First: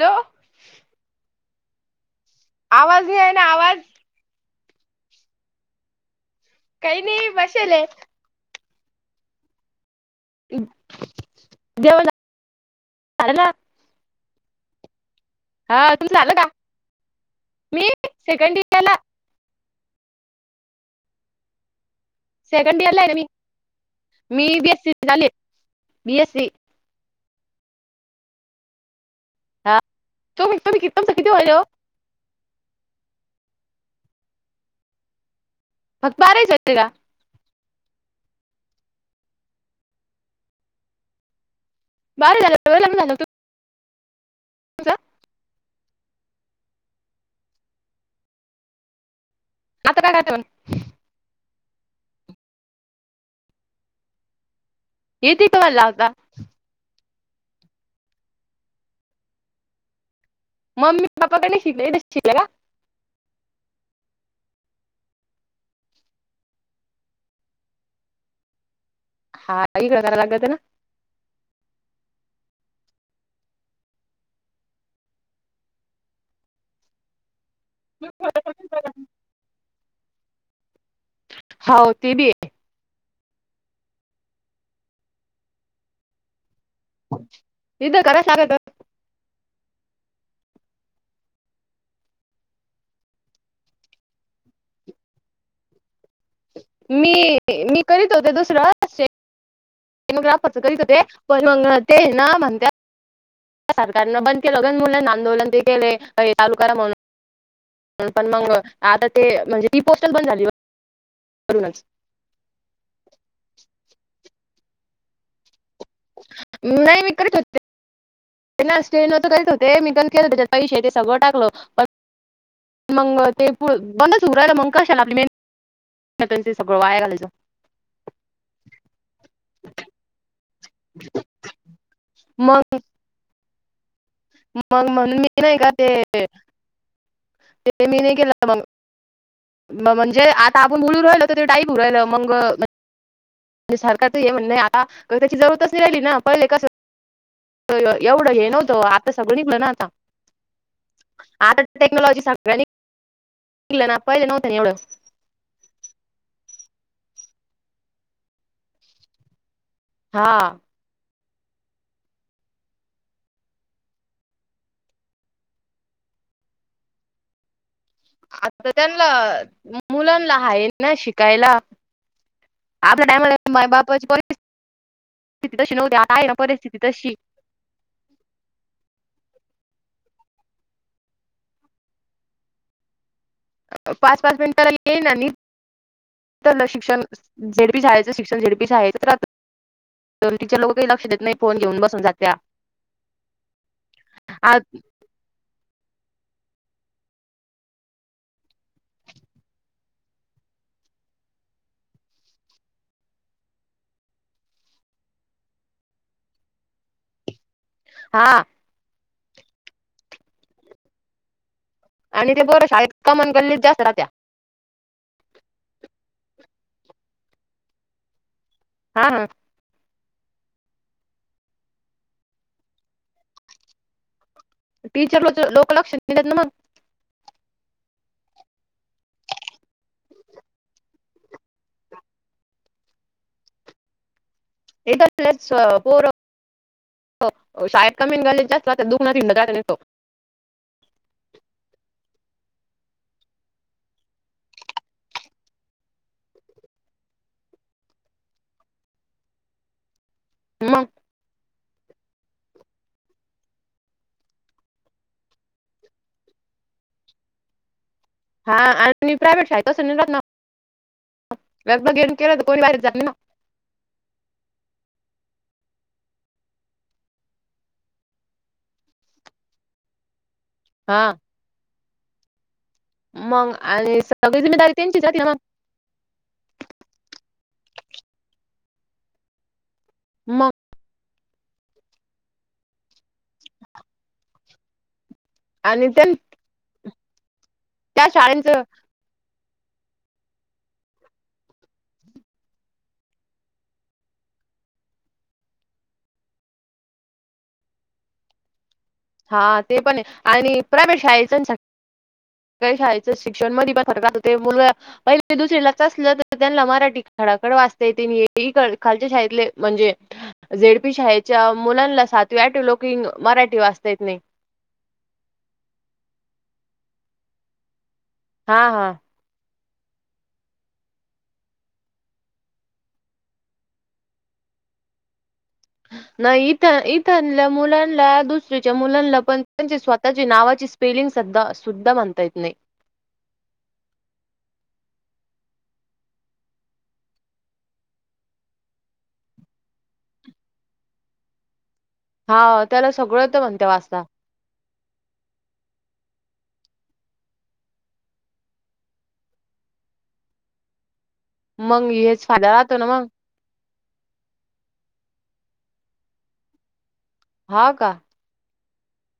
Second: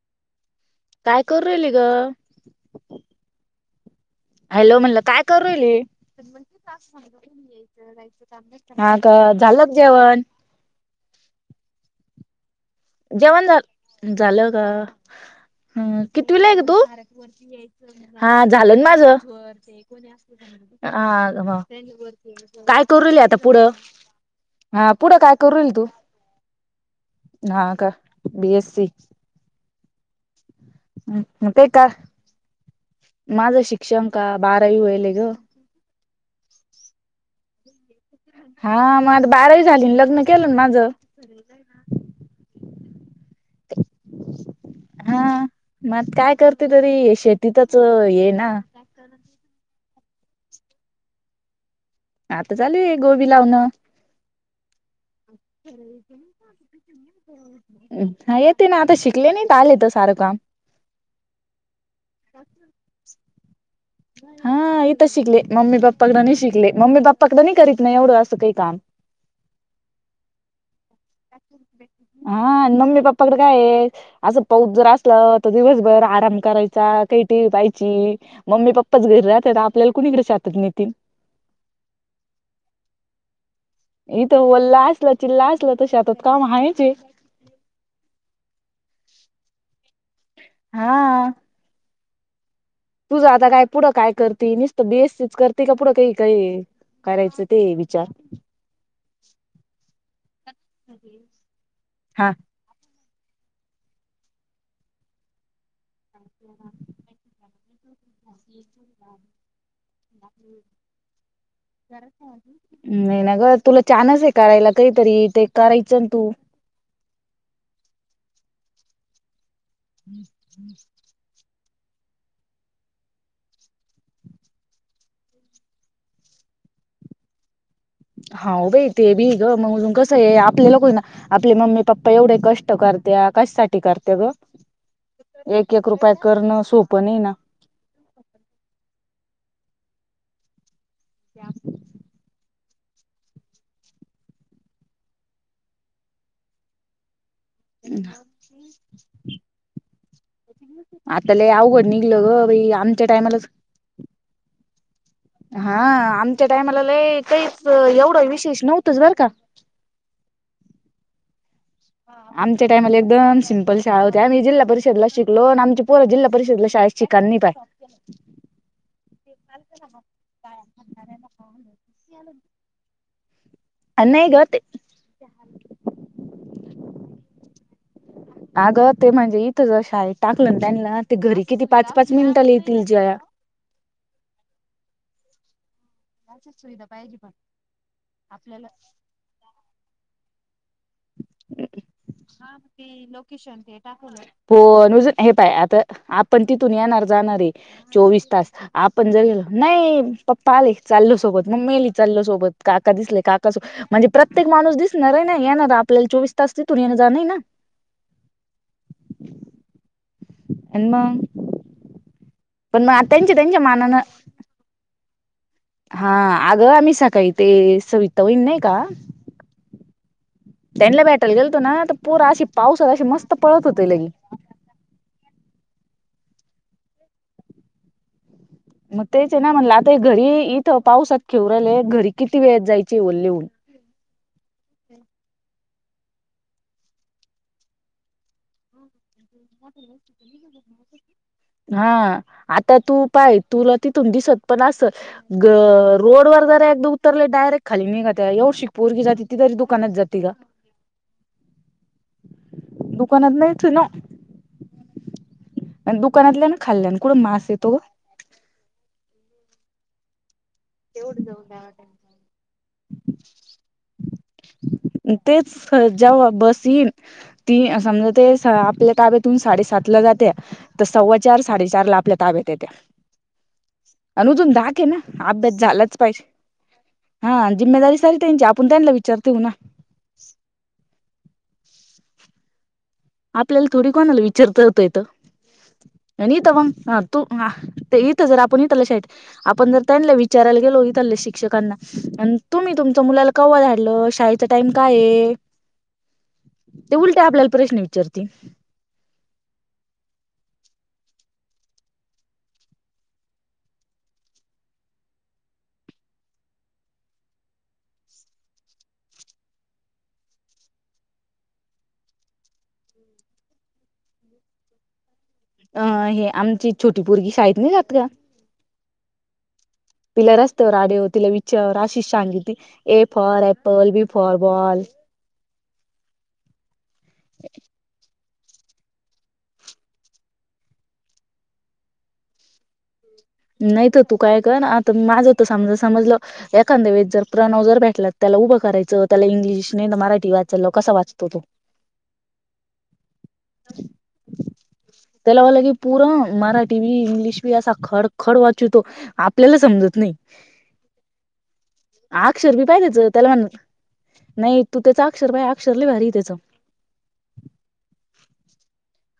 Hello काय करून राहिली गं. आवाज येईना ना, आवाज हॅलो. म्हणलं काय करून राहिली. काही नाही बसेले हा का, झालं का जेवण. जेवन झा जेवण झा झालं गं. हा हं. तुमचं झालं का कितीविला आहे गं तू, मी हा सेकंड झालंन इयरला माझं. ह आ ह काय सेकंड इयरला आहे करूल ना मी आता पुढं हा पुढं काय करूईल तू.. बीएसी. ना का बी एस सी. तुमी ह मग ते का माझं शिक्षण का बारावी होईल ग.. फग बारही ले का. हा मग आता बाराही झाली लग्न केलं ना माझं. य ना [unintelligible] तुमचं हा मग काय करते तरी शेतीतच ये ना. आता काय घातव आता चालू आहे गोबी लावणं. येते का मला लावता हा येते ना आता शिकले नाही आले तर सारं काम. मममी पापपा कडे शिकखले द शिले का. हा इथ शिकले मम्मी पप्पा कडे नाही शिकले मम्मी पप्पाकडं नाही करत नाही एवढं असं काही काम. [unintelligible] हा क करा लागतात ना. हा मम्मी पप्पा पप कडे काय. असं पाऊस जर असलं तर दिवसभर आराम करायचा काही. पायची मम्मी पप्पाच घरी राहतात आपल्याला कुणीकडे शहातात नितीन.. हो ते बी. इथं ल्ला असला चिल्ला असल तर शेतात काम आहेायचे. इ करासगत. हा. तुझं आता काय पुढं काय करतेसत बि ए सी च कर. कपडो काय काय. मी मी करीत होते दुसरं मग्राफच कधीच ते पण म ते हा ना म्हणते. सरकारनं बंद केलंण मुलांना आंदोलन ते केले तलुकाला म्हण. पण मग आता ते म्हणजे री पोस्टल पण झालीूनच. नाही ना ग तुला छानच आहे करायला काहीतरी ते करायचं ना तू नाही मी करीत होते स्टेज करत होते. ते मीघण केलं त्याच्या पैसे ते सगळं टाकलं प मग ते बंदच उ राहि मग कशालाली मे. त्यां सगळ वायायलाो. हा बे ते बी ग मगजून कसं आहे. आपले लोक ना आपले मम्मी पप्पा एवढे मग कष्ट करते कशसाठी करते ग मग म्हणून मी नाही का एक ते एक रुप करणं सोपं नाही ना. ते मी नाही केलं मग म्हणजे आता आपण बोलून राहिल तर ते डाईप राहिलं मग. म्हणजे सरकार त हे म्हण आता त्याची जरतच नाही राहिली ना पहिले कस. एवढं हे नव्हतं आता सगळी पण आता. आता ल अवघड टेक्नॉलॉजी निघलं ग सगळ्यांनी बा आमच्या टायमालाच. ना पाहि न होतनी एवढं. हा आमच्या टायमाला ल काहीच एवढं विशेष नव्हतच बरं का. हा. आमच्या टायला एकम सि्पल शा हो्या आम्हीिल्हा परिषदला शिकलो आणि आमची पोरा जिल परिषदला शाळा श चिकन पाहि. आता त्यांना मुलांना आहेा ना शिकायला. आपल्या टाइम मा बाप बोोल. नाही ग ते तशी नव्ह्या आता आहे ना परिस्थिती तशी. अगं ते म्हणजे इथंचशा आहे टाकलं त्यांना ते घरी किती पाच पाच मिनिटला येतील ज.. पाच पाच मिनिटला ये ना. शिक्षण झेडपीयचं शिक्षण झेडपीयचं तर आ. तिच्या लोक काही लक्ष देत नाही फोन घेऊन बसून जात्या फोनजून हे पाय आता आपण तिथून येणार जाणार आहे चोवीस तास. आपण जर गेलो नाही पप्पा आले चाल सोबत मम्मी आली चालो सोबत काका दिसले काका सोबत. म्हणजे प्रत्येक माणूस दिसणार आहे ना येणार आपल्याला चोवीस तास तिथून येणं जाणार ना. हा. एमा आणि ते बरं पण शाळेत तेच कमान तेच गल्लीत मा जास्त न. राहत्या हा अगं आम्ही सकाळी ते सवितावईण नाही का. हा हा.. त्यांला भेटायला गेलतो ना तर पोरा अशी पाऊस अशी मस्त पळत होते लगे. टीचर ल लोक लक्ष दिलेत ना मग. मग तेच ना म्हणलं आता घरी इथं पावसात खेवराले घरी किती वेळेत जायचे ओल्लेहून. पोर शाळेत कमीन गाले जास्त दुख. [inaudible] [inaudible] हा आता तू पाय तुला तिथून दिसत पण अस. ग रोड वर जरा एकदा उतरले डायरेक्ट खाली मी का त्या येऊ शिकपूर की जाती ती तरी दुकानात जाते का. म दुकानात नाहीच ना. दुकानातल्या ना खाल्ल्यान कुठं मास येतो. हा आणि प्रायव्हेट शा आहे तसं नि ना लग घेऊन केलं तर कोणी वारीत झाली ना. तेच जव बस येन. ती समजा ते आपल्या कााब्यातून साडेसात ला जाते. तर हा सव्वा चार साडेचार ला आपल्या ताब्यात येत्या. मग आणि सगळी जिमेदारी त्यांची जाते मग. झालंच पाहिजे हा जिम्ेदारी सली त्यांची आपण त्यांना विचारतेऊ ना. मग. आपल्याला थोडी कोणा आला विचारततोयेत. आणि त्यां आणि तर मग तू ते त्या इथ जर शाळेचं आपण त्याला शा, आपण जर त्यांना विचारायला गेलो इथले शिक्षकांना आणि तुम्ही तुमच्या मुलाला. कवा धडलं शाळेचा टाइम काय आहे. ते उलटा आपल्याला प्रश्न विचारते हा ते पण आणि प्रायवे्हेट शाळेच. काही शाळेच शिक्षण मध्ये प सर हो मुलग. पहि म दुसरी ला चलं तर त्यांना मराठी खडाखड वाचता येेते हे खालच्या शाळेतले म्हणजे,, झेडपी शाळेच्या मुलांना सातवी आठ लोकंग मराठी वाचता येत नाही. अं हे आमची छोटी पोरगी शाळेत नाही जात का. हा हा तिला रस्त्यावर आडव तिला विचवर आशिष सांगित तती A for apple B for बॉ नाही इथ इथल्या मुलांना दुसरीच्या मुलांना पण त्यांचे स्वतःची नावाची स्पेलिंग सध शद्ध माणतायत नाही नाहीत तू काय कर आता माझं तर समज समजलं. एखांदे वेळेस जर प्रणव जर भेटला त्याला उभं करायचं. त्याला इंग्लिश नाही मराठी वाचायला लाव. कसा वाचतो तो. हावं. त्याला सगळं येत म्हणत्या वाचता. त्याला म्हणलं की पूर मराठीबी, इंग्लिशबी असं खड - - खड वाचितो. आपल्याला समजत नइ. मग हेच फायदा अक्षर भी राहतो ना पायलीत मग तेलवन नाही. तू त्याच अक्षर पायं. अक्षर लई भारी हाय त्याच. हा का.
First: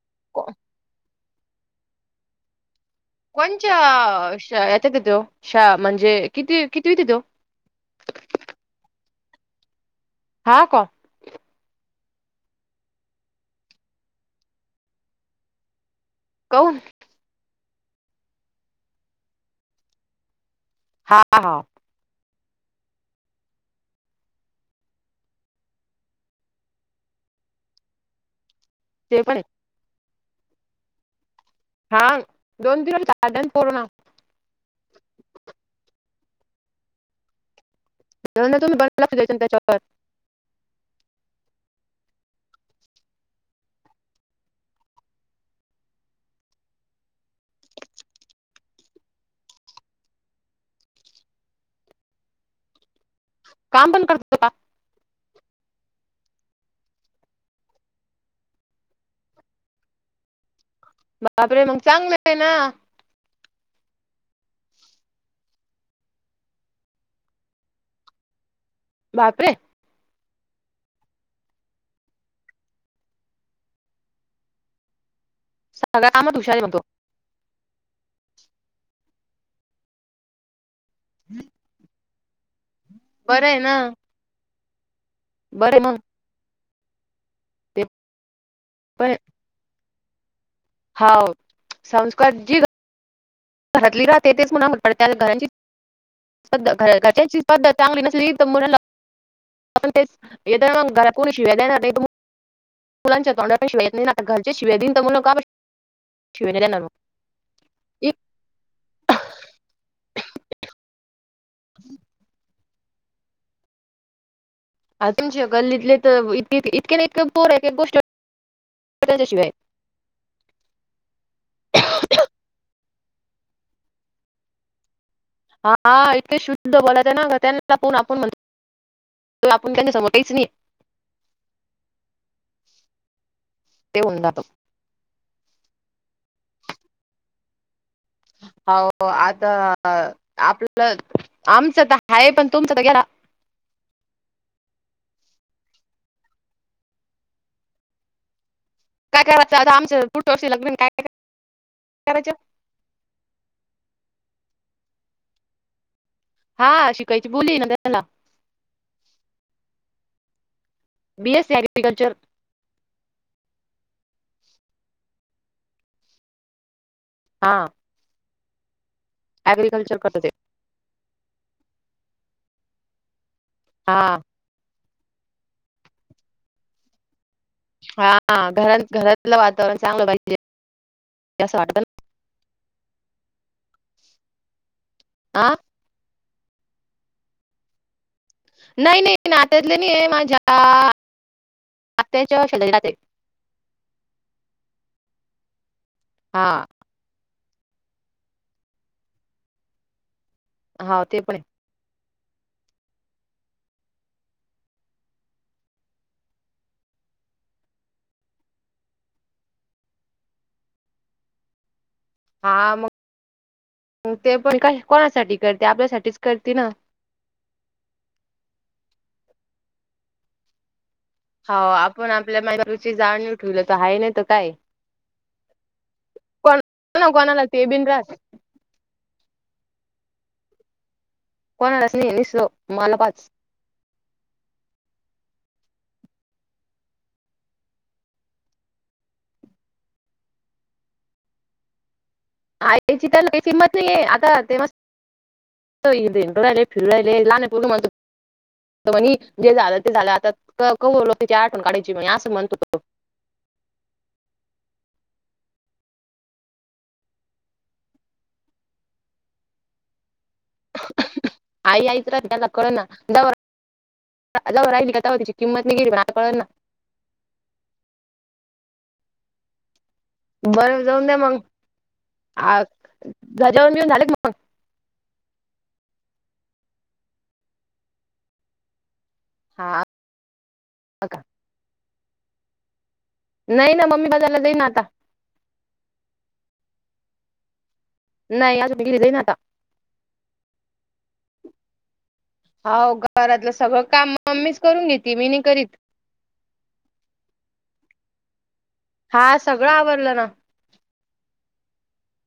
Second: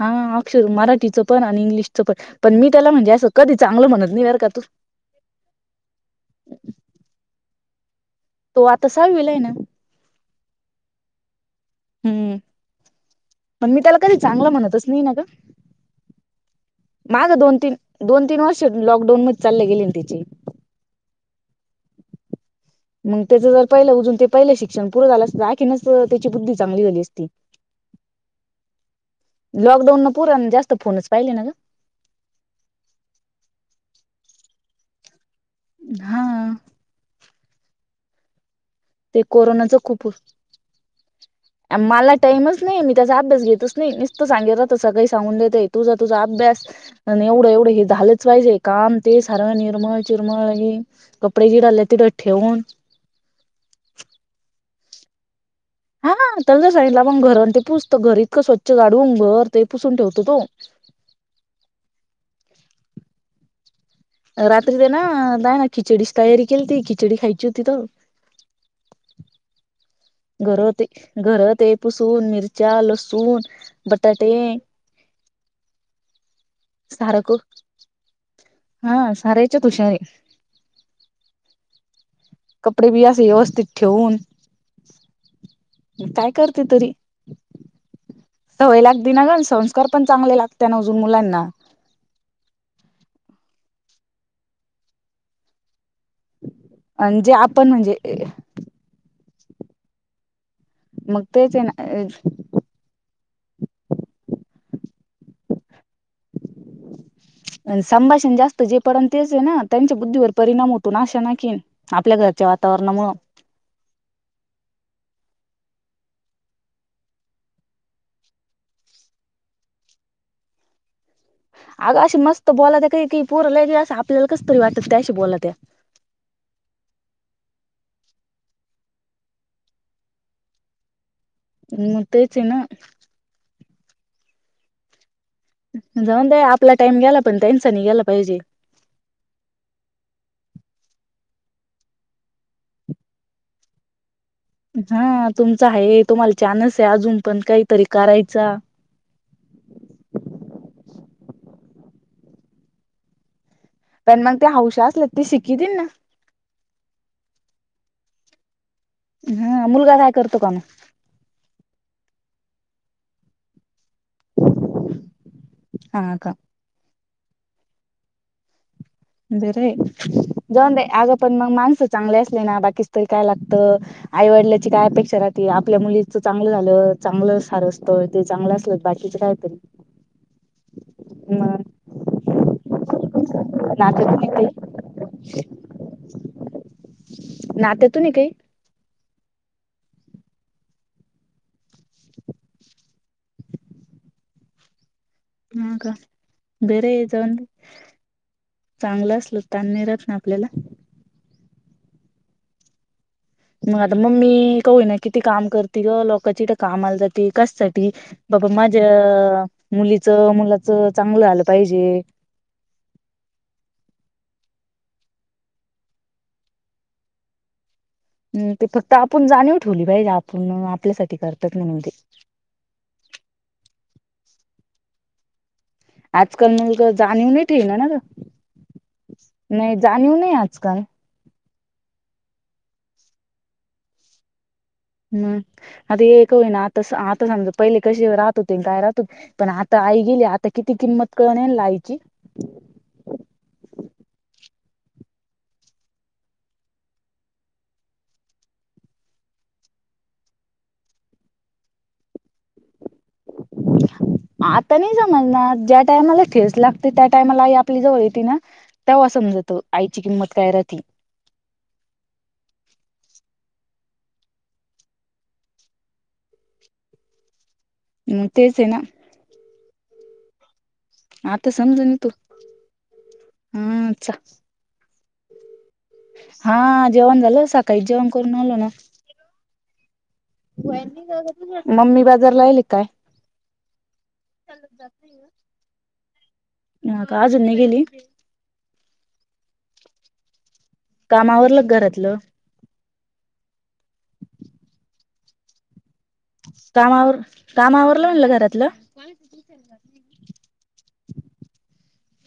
हा. को- अक्षर मराठीचं पण आणि इंग्लिशच पण, पण मी त्याला म्हणजे अस असं कधीचं - - चांगलं म्हणत नाही बर का तू. त तो [unintelligible] शा म्हणजे किती कितवीत हाय तो? तो आता सांवीला हेना. हां का. हम्म. पण मी त्याला कधी चांगला म्हणतच नाही ना गं. काहुन? माझं दोन, तीन दोन, तीन वर्ष लॉकडाऊन मध्ये चाले गेले ना तेचे - - हा. [unintelligible] मग त्याचं जर पहिलं अजून ते पहिलं शिक्षण पूरं झालं असतं तर आणखीनच त्याची बुद्धी चांगली झाली असती. ते पण है. लॉकडाऊन पुरान जास्त फोनच पाहिले ना गं. हां. दोन दिवस [unintelligible] हा. [unintelligible] तुम्ही पण? लक्ष ते द्यायचं ना त्याच्यावर कोरोनाचं खूप हो - - [inaudible] मला टामच नाही. मी त्याचा अभ्यास घेतच नाही. नुसतं सांगेल राहत सगळी सांगुन देते. तुझा तुझा अभ्यास- - एवढं एवढं हे झालंच पाहिजे. काम ते सार निरमळ चिरमळ हे कपडे [unintelligible] तेथं ठेवुन काम पण करत - - हा ना. तर [unintelligible] सांगितलं मग घर आणि ते पुसतो. घर इतकं स्वच्छ झाडून घर ते पुसून ठेवतो तो. बापरे! मग चांगले हे ना. रात्री ते ना नाही ना खिचडीची तयारी केलती. खिचडी खायची होती तर. बापरे! घर ते, घर ते पुसून मिरच्या, लसुण - - बटाटे. सगळ्या कामात हुशार हैमतो. सारक. हा. साऱ्या हेच्यातय हुशार यं. हम्. कपडे बि असे व्यवस्थित ठेवुन. बरं मगं. काय करते तरी. सवय पण लागदी आहे. ना गं. संस्कार पण चांगले लाग- - त्यांन अजून हाव मुलानला. संस्कार जी घरातली राहते तेचं पुन्हा [unintelligible] त्या घरांची - - आणि जे घरच्याचीचं आपण पद्धत म्हणजे चांगली नसली तर मुलानला आपण तेचं येताना मगं मग घरा [unintelligible] शिव्या तेच आहे देणार नाही तु. ना मुलांच्या तोंड्या पण शिवा येत नाही ना. घरच्या शिव्या दिनं तर मुलं का [inaudible] शिव्या देणारं मगं. संभाषण जास्त जे परण तेच हेना. त्यांच्या बुद्धीवर परिणाम होतो नाशा अनखी - - [unintelligible] आपल्या घरच्या वातावरण मूळ. आ तुमच्या कल्लीतले तर इ इतके एक पोर एक एक गोष्ट त्याच्याशिवाय अगं अशी मस्त बोलात काही काही परला असं आपल्याला कस तरी वाटत त्याशी बलात्या हा इतके शुद्ध बोलात ना त्यांना प आपण म्हण तो आपण त्यांना समोयच नाही म तच ना ते उत जाऊन द आपला टाइम गेला पण त्यांनचानी गेला पाहिजे हो आता आपलं आमचं तर हा पण तुमचं तर घरा हा तुमच आहे तुम्हाला छानस आहे अजून पण काहीतरी करायचा काय करायचं आता आमचं फूठ वर्षी लगेन काय कायय करायचं पण मग ते हौश असल ते शिकीतील ना हा शिकायची बोली ना त्याला हा मुलगा काय करतो का म बी एस अग्रिकलचर हा का हा बरे ऍग्रिकल्चर करत ते जाऊन अगं पण मग माणसं चांगले असले ना बाकी तरी काय लागत हा आईवडल्याची काय अपेक्षा राहते आपल्या मुलीच चांगलं झालं चांगलं ार असतो हा ते चांगलं असल घरात बाकीच घरातलं कायतरी वातावरण चांगलं पाहिजे म असं वाटतं नातत नाही का ना हा नात्याेत नाही काही नाही नाही नात्यातले नाही आहे माझ्या आत्याच्या श ह का हा घरे जाऊन चांगलं असल तण मिळत ना आपल्याला हा ते पण मग आता मग मी कू ना किती काम करते ग लोकची इथ कामा आला जात कससाठी बाबा माझ्या मुलीच मुलाच चांगलं आलं पाहिजे हा मग ते पण का कोणासाठी करते आपल्यासाठीच करते ना हम ते फक्त आपण जाणीव ठेवली पाहिजे आपण आपल्यासाठी हो करतात म्हणून ते आपण आपल्या माूची जाणणीव ठेवलं तर ह नाहीत काय आजकाल कोण मुलग ना जाणीव नाही कोणाला ठे ते ना ना बिन ग राहत. नाही जाणीव नाही आजकाल कोणालास नाही निसलो माला पाच हम्म आता एक का होई ना आता आता समजा पहिले कसे राहत होते काय राहत होते पण आता आई गेली आता किती किंमत कळण आहेल ना आईची याची तर किंमत नाही आहेे आता ते म इ एं राहिले फिर राहियले ला नाही पो म म्हणे जे झालं ते झालं आता कलो त्याच्या आठून काढयची म्हणे असं म्हणतो त आता नाही समज ना ज्या टायमाला ठेच लागते त्या टायमाला आई आपली जवळ येत ना तेव्हा असंमजत आईची किंमत काय राह आई आयत रा ककळ ना द जाऊ राहिली का त्या तिची किंमत नाही गेली मला कळ ना तेच ना बरं जाऊन द्या मग आता समजून येतो घजावरून घेऊन हा झाले चा का मग हा जेवण झालं सकाळीच जेवण करून आलो ना हा का मम्मी बाजारला आले काय नाही ना मम्मी बाजायला देई ना आता ना का अजर नाही गेली नाही आज गेरीलं ना आता कामावरल घरातलं हाव घरातलं सगळं काम मम्मीच करून घेते मी नाही करीत काम आवरलं कामा आवरलं म्हणलं घरातलं हा सगळं आवडलं ना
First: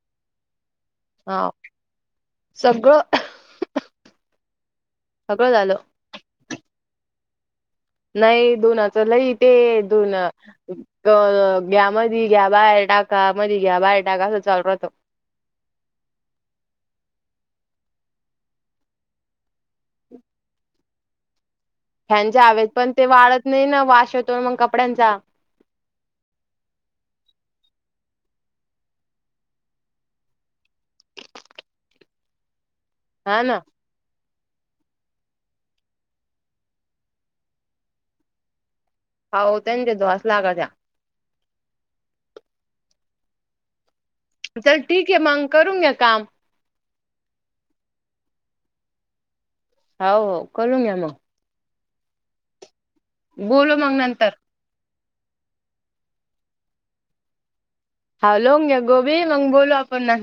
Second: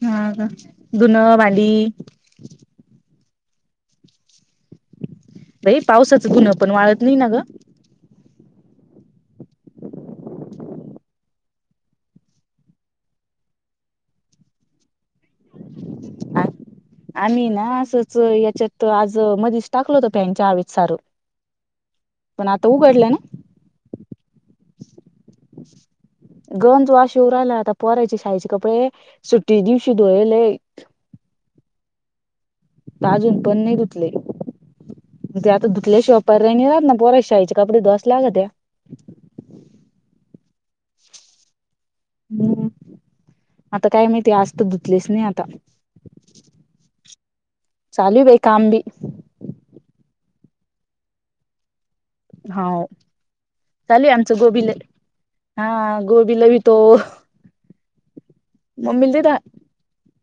हा धुन हा भांडी सगळं सगळं झालं. बाई पावसाचा धून पण वाळत नाही ना ग नाही दोनचं लईट दोन ग घा मधी बाहेर टाका घ्या मधी बाहेर टाका अस चालू राहत [inaudible] आम्ही ना असंच याच्यात आज मधीच टाकलो होत प्याच्या आवीत सारू ह्यांचे हवेत पण ते ना वाळत नाही ना वाश होतो ना मग कपड्यांचा गाऊन येऊ राहिला आता पोरायची शाळेचे कपडे सुट्टी ची दिवशी धुयाले बाजून हा पण ना. नाही ते आता धुतल्या शिवाय पाऱ्याय नाय राहत ना पोराची शाळेच कापड धुयाय च लागते ना [unintelligible] म आता काय माहिती आस्त चल धुतलेस ठीक आहे नाही आता मग करून घ्या काम. चालू बाई काम बी हा हाव कलून घ्या मग होव बोलू मग चालेू नंतर. आमचं गोबीला हा गोबीला भी तो हा लवून घ्या मम्मीला गोबी देत मग बोलू आपण